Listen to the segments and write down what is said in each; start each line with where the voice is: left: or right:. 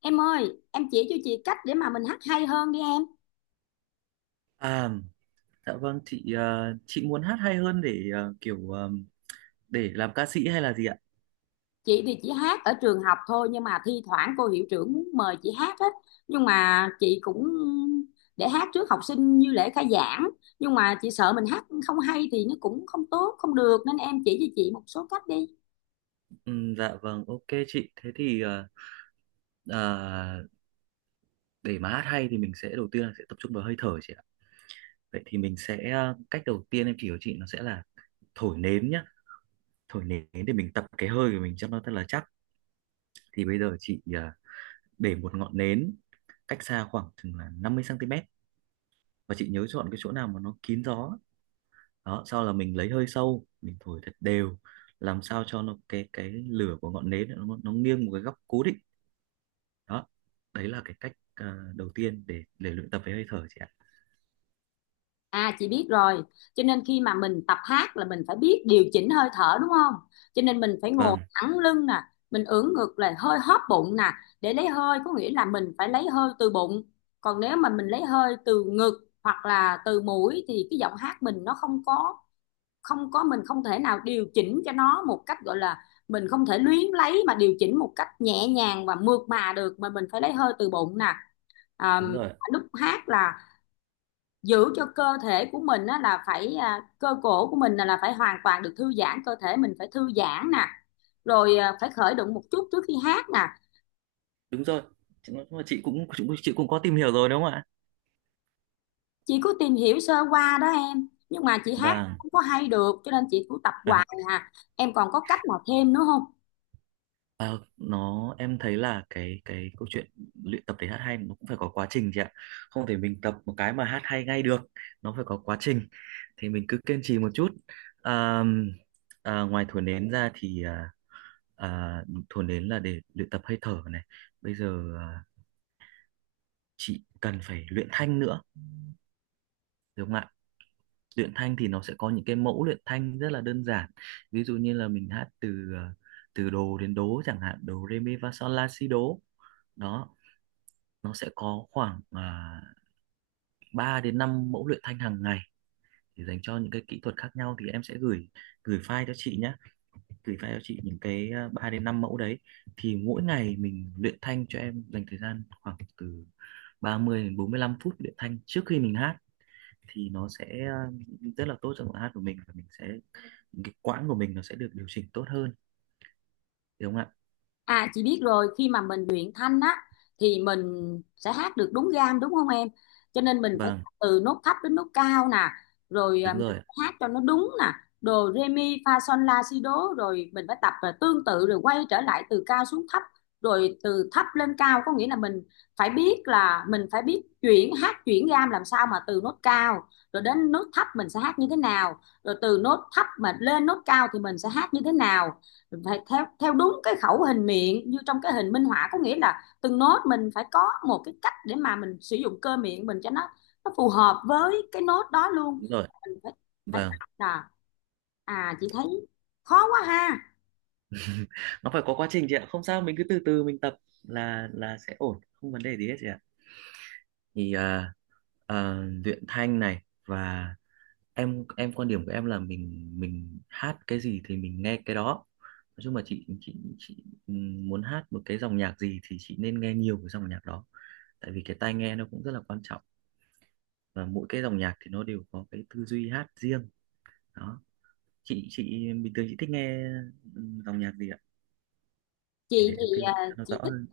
left: Em ơi, em chỉ cho chị cách để mà mình hát hay hơn đi em.
right: À, dạ vâng chị, chị muốn hát hay hơn để kiểu, để làm ca sĩ hay là gì ạ?
left: Chị thì chỉ hát ở trường học thôi nhưng mà thi thoảng cô hiệu trưởng muốn mời chị hát á. Nhưng mà chị cũng để hát trước học sinh như lễ khai giảng. Nhưng mà chị sợ mình hát không hay thì nó cũng không tốt, không được nên em chỉ cho chị một số cách đi.
right: Dạ vâng, ok chị. Thế thì ờ, để mà hát hay thì mình sẽ đầu tiên là sẽ tập trung vào hơi thở chị ạ. Vậy thì mình sẽ, cách đầu tiên em chỉ cho chị nó sẽ là thổi nến nhá. Thổi nến để mình tập cái hơi của mình cho nó thật là chắc. Thì bây giờ chị để một ngọn nến cách xa khoảng chừng là 50 cm, và chị nhớ chọn cái chỗ nào mà nó kín gió, đó sau là mình lấy hơi sâu mình thổi thật đều, làm sao cho nó cái lửa của ngọn nến nó nghiêng một cái góc cố định. Đó, đấy là cái cách đầu tiên để luyện tập với hơi thở chị ạ.
left: À, chị biết rồi, cho nên khi mà mình tập hát là mình phải biết điều chỉnh hơi thở đúng không? Cho nên mình phải ngồi
right: Vâng,
left: thẳng lưng nè, mình ưỡn ngực là hơi hóp bụng nè, để lấy hơi có nghĩa là mình phải lấy hơi từ bụng. Còn nếu mà mình lấy hơi từ ngực hoặc là từ mũi thì cái giọng hát mình nó không có mình không thể nào điều chỉnh cho nó một cách gọi là mình không thể luyến lấy mà điều chỉnh một cách nhẹ nhàng và mượt mà được mà mình phải lấy hơi từ bụng nè. À,
right: đúng rồi,
left: lúc hát là giữ cho cơ thể của mình á, là phải cơ cổ của mình là phải hoàn toàn được thư giãn, cơ thể mình phải thư giãn nè, rồi phải khởi động một chút trước khi hát nè.
right: đúng rồi chị, nói chung là chị cũng có tìm hiểu rồi đúng không ạ?
left: Chị có tìm hiểu sơ qua đó em, nhưng mà chị hát
right: Vâng.
left: không có hay được cho nên chị cũng tập hoài hà, em còn có cách nào thêm nữa không?
right: À, nó em thấy là cái câu chuyện luyện tập để hát hay nó cũng phải có quá trình chị ạ. Không thể mình tập một cái mà hát hay ngay được, nó phải có quá trình, thì mình cứ kiên trì một chút. à, Ngoài thổi nến ra thì à, thổi nến là để luyện tập hơi thở này. Bây giờ chị cần phải luyện thanh nữa được không ạ? Luyện thanh thì nó sẽ có những cái mẫu luyện thanh rất là đơn giản, ví dụ như là mình hát từ, à, từ đồ đến đố chẳng hạn: đồ re mi fa sol la si đố. Đó, nó sẽ có khoảng 3 đến 5 mẫu luyện thanh hàng ngày để dành cho những cái kỹ thuật khác nhau, thì em sẽ gửi gửi file cho chị nhé, gửi file cho chị những cái 3 đến 5 mẫu đấy. Thì mỗi ngày mình luyện thanh, cho em dành thời gian khoảng từ 30 đến 45 phút luyện thanh trước khi mình hát, thì nó sẽ rất là tốt cho giọng hát của mình, và mình sẽ, cái quãng của mình nó sẽ được điều chỉnh tốt hơn đúng không ạ?
left: À, chị biết rồi, khi mà mình luyện thanh á thì mình sẽ hát được đúng gam đúng không em? Cho nên mình phải
right: Vâng,
left: từ nốt thấp đến nốt cao nè, rồi
right: đúng
left: mình
right: rồi,
left: phải hát cho nó đúng nè, đồ re mi fa son la si đố, rồi mình phải tập, và tương tự rồi quay trở lại từ cao xuống thấp, rồi từ thấp lên cao, có nghĩa là mình phải biết là mình phải biết chuyển hát chuyển gam làm sao mà từ nốt cao rồi đến nốt thấp mình sẽ hát như thế nào, rồi từ nốt thấp mà lên nốt cao thì mình sẽ hát như thế nào, phải theo theo đúng cái khẩu hình miệng như trong cái hình minh họa, có nghĩa là từng nốt mình phải có một cái cách để mà mình sử dụng cơ miệng mình cho nó phù hợp với cái nốt đó luôn.
right: đúng rồi.
left: Mình phải phải
right: Vâng,
left: tập là, à, chị thấy khó quá ha.
right: nó phải có quá trình chị ạ, không sao mình cứ từ từ mình tập là sẽ ổn, không vấn đề gì hết chị ạ. Thì à, luyện thanh này, và em quan điểm của em là mình hát cái gì thì mình nghe cái đó. Nói chung là chị muốn hát một cái dòng nhạc gì thì chị nên nghe nhiều cái dòng nhạc đó, tại vì cái tai nghe nó cũng rất là quan trọng, và mỗi cái dòng nhạc thì nó đều có cái tư duy hát riêng. Đó, chị bình thường chị thích nghe dòng nhạc gì ạ? Thì để
left: Chị
right: em
left: thì
right: tư
left: à,
right: vấn cho nó rõ
left: chị
right: hơn.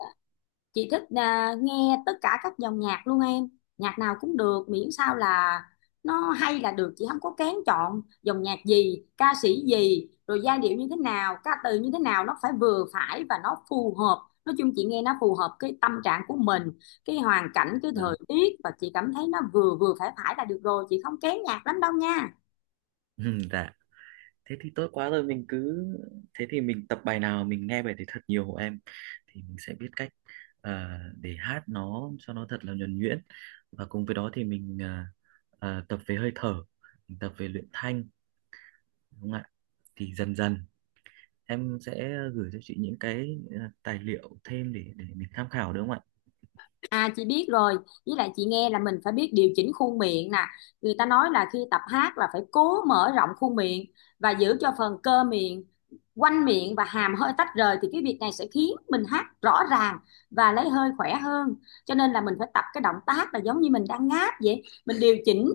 left: chị thích nghe tất cả các dòng nhạc luôn em, nhạc nào cũng được miễn sao là nó hay là được, chị không có kén chọn dòng nhạc gì, ca sĩ gì, rồi giai điệu như thế nào, ca từ như thế nào nó phải vừa phải và nó phù hợp. Nói chung chị nghe nó phù hợp cái tâm trạng của mình, cái hoàn cảnh, cái
right: Ờ.
left: thời tiết, và chị cảm thấy nó vừa vừa phải phải là được rồi, chị không kén nhạc lắm đâu nha.
right: Dạ, thế thì tốt quá rồi mình cứ, thế thì mình tập bài nào mình nghe bài đấy thật nhiều em, thì mình sẽ biết cách, ờ, để hát nó cho nó thật là nhuần nhuyễn, và cùng với đó thì mình tập về hơi thở, mình tập về luyện thanh đúng không ạ? Thì dần dần em sẽ gửi cho chị những cái tài liệu thêm để mình tham khảo đúng không ạ?
left: À, chị biết rồi, với lại chị nghe là mình phải biết điều chỉnh khuôn miệng nè. Người ta nói là khi tập hát là phải cố mở rộng khuôn miệng và giữ cho phần cơ miệng, quanh miệng và hàm hơi tách rời thì cái việc này sẽ khiến mình hát rõ ràng và lấy hơi khỏe hơn. Cho nên là mình phải tập cái động tác là giống như mình đang ngáp vậy. Mình điều chỉnh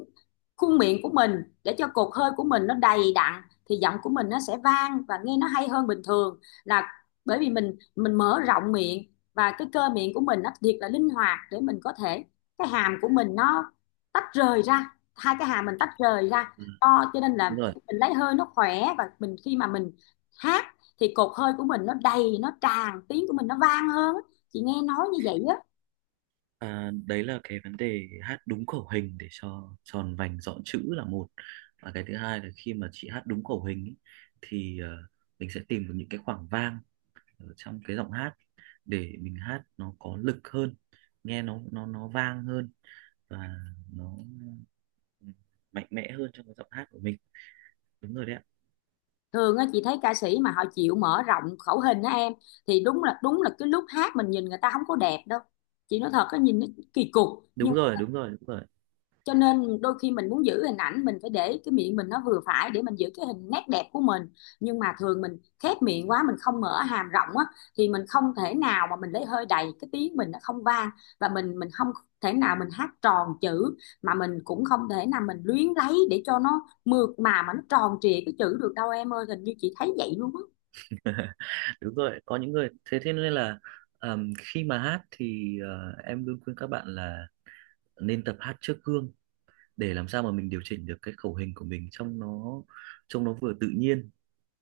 left: khuôn miệng của mình để cho cột hơi của mình nó đầy đặn thì giọng của mình nó sẽ vang và nghe nó hay hơn bình thường, là bởi vì mình mở rộng miệng và cái cơ miệng của mình nó thiệt là linh hoạt để mình có thể, cái hàm của mình nó tách rời ra, hai cái hàm mình tách rời ra
right: Ừ,
left: to, cho nên là
right: đúng rồi.
left: mình lấy hơi nó khỏe, và mình khi mà mình hát thì cột hơi của mình nó đầy, nó tràn, tiếng của mình nó vang hơn, chị nghe nói như vậy á.
right: À, đấy là cái vấn đề hát đúng khẩu hình để cho tròn vành rõ chữ là một, và cái thứ hai là khi mà chị hát đúng khẩu hình ý, thì mình sẽ tìm được những cái khoảng vang ở trong cái giọng hát để mình hát nó có lực hơn, nghe nó vang hơn, và nó mạnh mẽ hơn trong cái giọng hát của mình. Đúng rồi đấy ạ.
left: Thường á chị thấy ca sĩ mà họ chịu mở rộng khẩu hình á em, thì đúng là cái lúc hát mình nhìn người ta không có đẹp đâu, chị nói thật á, nhìn nó kỳ cục. nhưng
right: Đúng rồi, đúng rồi, đúng rồi.
left: cho nên đôi khi mình muốn giữ hình ảnh mình phải để cái miệng mình nó vừa phải để mình giữ cái hình nét đẹp của mình, nhưng mà thường mình khép miệng quá, mình không mở hàm rộng á thì mình không thể nào mà mình lấy hơi đầy, cái tiếng mình nó không vang, và mình không thể nào mình hát tròn chữ, mà mình cũng không thể nào mình luyến lấy để cho nó mượt mà nó tròn trịa cái chữ được đâu em ơi, hình như chị thấy vậy luôn á.
right: Đúng rồi, có những người thế, thế nên là, khi mà hát thì em luôn khuyên các bạn là nên tập hát trước gương, để làm sao mà mình điều chỉnh được cái khẩu hình của mình trông nó, trông nó vừa tự nhiên.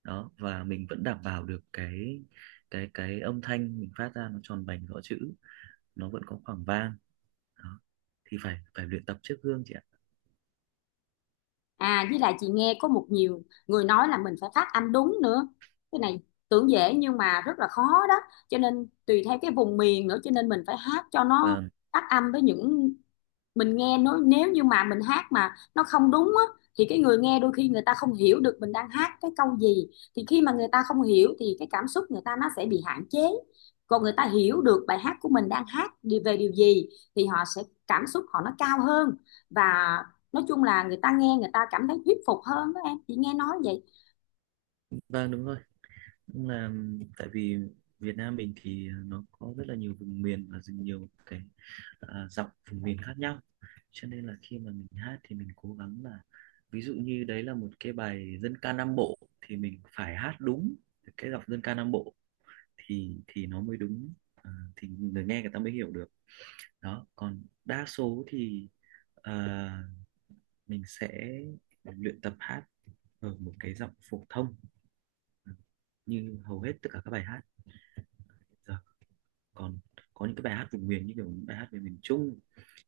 right: Đó, và mình vẫn đảm bảo được cái âm thanh mình phát ra nó tròn vành rõ chữ, nó vẫn có khoảng vang. Đó, thì phải phải luyện tập trước gương chị ạ.
left: À, với lại chị nghe có một nhiều người nói là mình phải phát âm đúng nữa. Cái này tưởng dễ nhưng mà rất là khó đó. Cho nên tùy theo cái vùng miền nữa, cho nên mình phải hát cho nó
right: Và
left: phát âm với những, mình nghe nó, nếu như mà mình hát mà nó không đúng á thì cái người nghe đôi khi người ta không hiểu được mình đang hát cái câu gì, thì khi mà người ta không hiểu thì cái cảm xúc người ta nó sẽ bị hạn chế, còn người ta hiểu được bài hát của mình đang hát đi về điều gì thì họ sẽ, cảm xúc họ nó cao hơn, và nói chung là người ta nghe người ta cảm thấy thuyết phục hơn đó em, chị nghe nói vậy.
right: vâng, đúng rồi. Cũng là, tại vì Việt Nam mình thì nó có rất là nhiều vùng miền, và nhiều cái dọc vùng miền khác nhau, cho nên là khi mà mình hát thì mình cố gắng là, ví dụ như đấy là một cái bài dân ca Nam Bộ thì mình phải hát đúng cái dòng dân ca Nam Bộ, thì nó mới đúng, thì người nghe người ta mới hiểu được. Đó, còn đa số thì ờ, mình sẽ luyện tập hát ở một cái giọng phổ thông, ờ, như hầu hết tất cả các bài hát giờ. Còn có những cái bài hát vùng miền như kiểu những bài hát về miền Trung,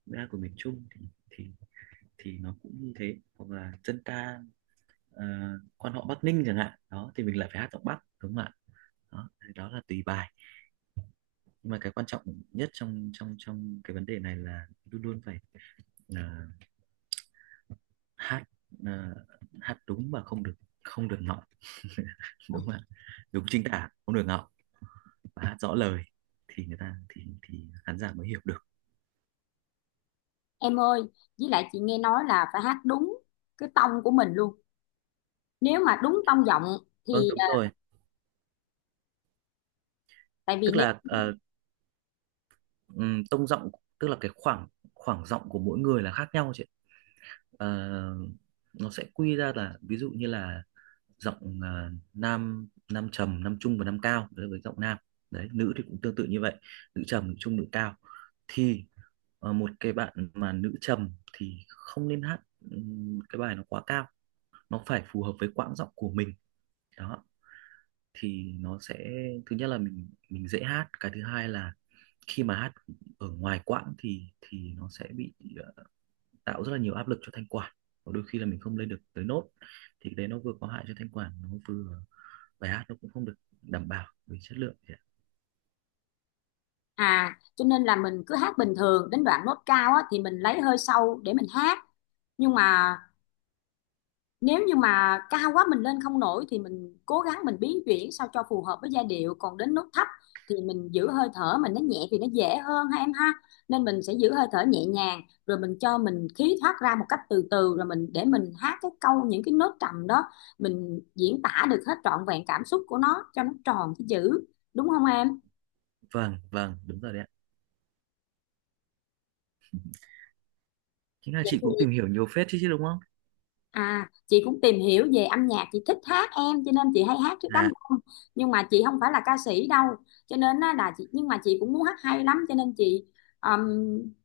right: bài hát của miền Trung thì, thì thì nó cũng như thế, hoặc là dân ca ờ, quan họ Bắc Ninh chẳng hạn, đó thì mình lại phải hát giọng Bắc đúng không ạ? Đó thì đó là tùy bài, nhưng mà cái quan trọng nhất trong trong trong cái vấn đề này là luôn luôn phải, là hát, là hát đúng và không được ngọng đúng không ạ? Đúng chính tả, không được ngọng, và hát rõ lời thì người ta, thì khán giả mới hiểu được.
left: Em ơi, với lại chị nghe nói là phải hát đúng cái tông của mình luôn, nếu mà đúng tông giọng
right: Vâng,
left: thì
right: đúng rồi.
left: tại vì.
right: Tức là, tông giọng tức là cái khoảng khoảng giọng của mỗi người là khác nhau chị ạ. Ờ, nó sẽ quy ra là, ví dụ như là giọng nam nam trầm, nam trung và nam cao, đấy là với giọng nam. Đấy, nữ thì cũng tương tự như vậy: nữ trầm, nữ trung, nữ cao. Thì một cái bạn mà nữ trầm thì không nên hát cái bài nó quá cao, nó phải phù hợp với quãng giọng của mình. Đó, thì nó sẽ, thứ nhất là mình dễ hát, cái thứ hai là khi mà hát ở ngoài quãng thì nó sẽ bị, ờ, tạo rất là nhiều áp lực cho thanh quản, và đôi khi là mình không lên được tới nốt, thì cái đấy nó vừa có hại cho thanh quản, nó vừa, bài hát nó cũng không được đảm bảo về chất lượng chị ạ.
left: À, cho nên là mình cứ hát bình thường đến đoạn nốt cao á, thì mình lấy hơi sâu để mình hát. Nhưng mà nếu như mà cao quá mình lên không nổi thì mình cố gắng mình biến chuyển sao cho phù hợp với giai điệu. Còn đến nốt thấp thì mình giữ hơi thở mình nó nhẹ thì nó dễ hơn ha em ha. Nên mình sẽ giữ hơi thở nhẹ nhàng rồi mình cho mình khí thoát ra một cách từ từ rồi mình để mình hát cái câu những cái nốt trầm đó, mình diễn tả được hết trọn vẹn cảm xúc của nó cho nó tròn cái chữ đúng không em?
right: Vâng, vâng đúng rồi đấy ạ. Chính là
left: Vậy
right: chị
left: thì,
right: cũng tìm hiểu nhiều phết chứ chứ đúng không?
left: à, chị cũng tìm hiểu về âm nhạc, chị thích hát em cho nên chị hay hát trước đám
right: À
left: đông. Nhưng mà chị không phải là ca sĩ đâu. Cho nên á, là chị, nhưng mà chị cũng muốn hát hay lắm cho nên chị, ừm,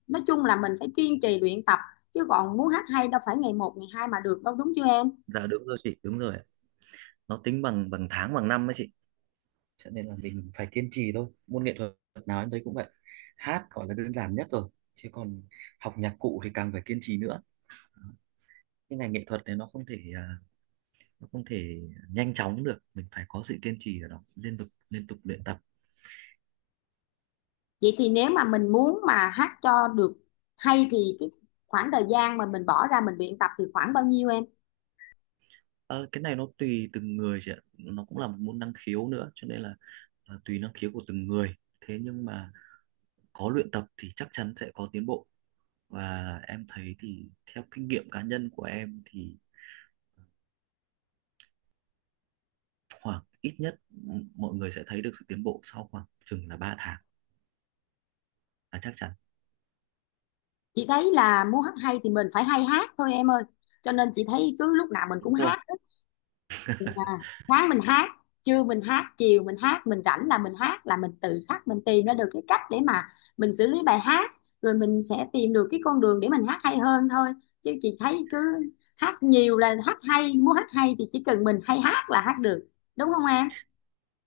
left: nói chung là mình phải kiên trì luyện tập chứ còn muốn hát hay đâu phải ngày một ngày hai mà được đâu đúng chưa em?
right: dạ đúng rồi chị, đúng rồi ạ. Nó tính bằng bằng tháng bằng năm ấy chị, cho nên là mình phải kiên trì thôi. Môn nghệ thuật nào em thấy cũng vậy, hát gọi là đơn giản nhất rồi, chứ còn học nhạc cụ thì càng phải kiên trì nữa. Cái ngành nghệ thuật này nó không thể nó không thể nhanh chóng được, mình phải có sự kiên trì ở đó, liên tục luyện tập.
left: Vậy thì nếu mà mình muốn mà hát cho được hay thì cái khoảng thời gian mà mình bỏ ra mình luyện tập thì khoảng bao nhiêu em?
right: Ờ, cái này nó tùy từng người chị ạ, nó cũng là một môn năng khiếu nữa, cho nên là tùy năng khiếu của từng người. Thế nhưng mà có luyện tập thì chắc chắn sẽ có tiến bộ, và em thấy thì theo kinh nghiệm cá nhân của em thì khoảng ít nhất mọi người sẽ thấy được sự tiến bộ sau khoảng chừng là 3 tháng là chắc chắn.
left: Chị thấy là muốn hát hay thì mình phải hay hát thôi em ơi. Cho nên chị thấy cứ lúc nào mình
right: Đúng
left: cũng
right: rồi,
left: hát, à, sáng mình hát, trưa mình hát, chiều mình hát, mình rảnh là mình hát, là mình tự khắc mình tìm ra được cái cách để mà mình xử lý bài hát, rồi mình sẽ tìm được cái con đường để mình hát hay hơn thôi, chứ chị thấy cứ hát nhiều là hát hay, muốn hát hay thì chỉ cần mình hay hát là hát được đúng không em?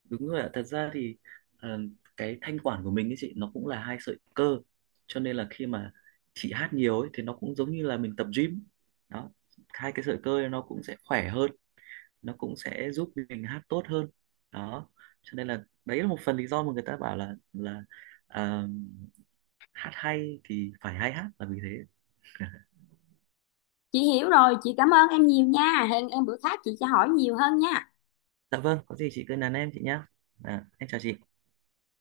right: đúng rồi ạ. Thật ra thì, ờ, cái thanh quản của mình ấy chị, nó cũng là hai sợi cơ. Cho nên là khi mà chị hát nhiều ấy thì nó cũng giống như là mình tập gym. Đó, hai cái sợi cơ ấy nó cũng sẽ khỏe hơn, nó cũng sẽ giúp mình hát tốt hơn. Đó. Cho nên là đấy là một phần lý do mà người ta bảo là ờ, hát hay thì phải hay hát là vì thế.
left: Chị hiểu rồi, chị cảm ơn em nhiều nha, hẹn em bữa khác chị sẽ hỏi nhiều hơn nha.
right: Dạ vâng, có gì chị cứ nhắn em chị nhá. À, em chào chị.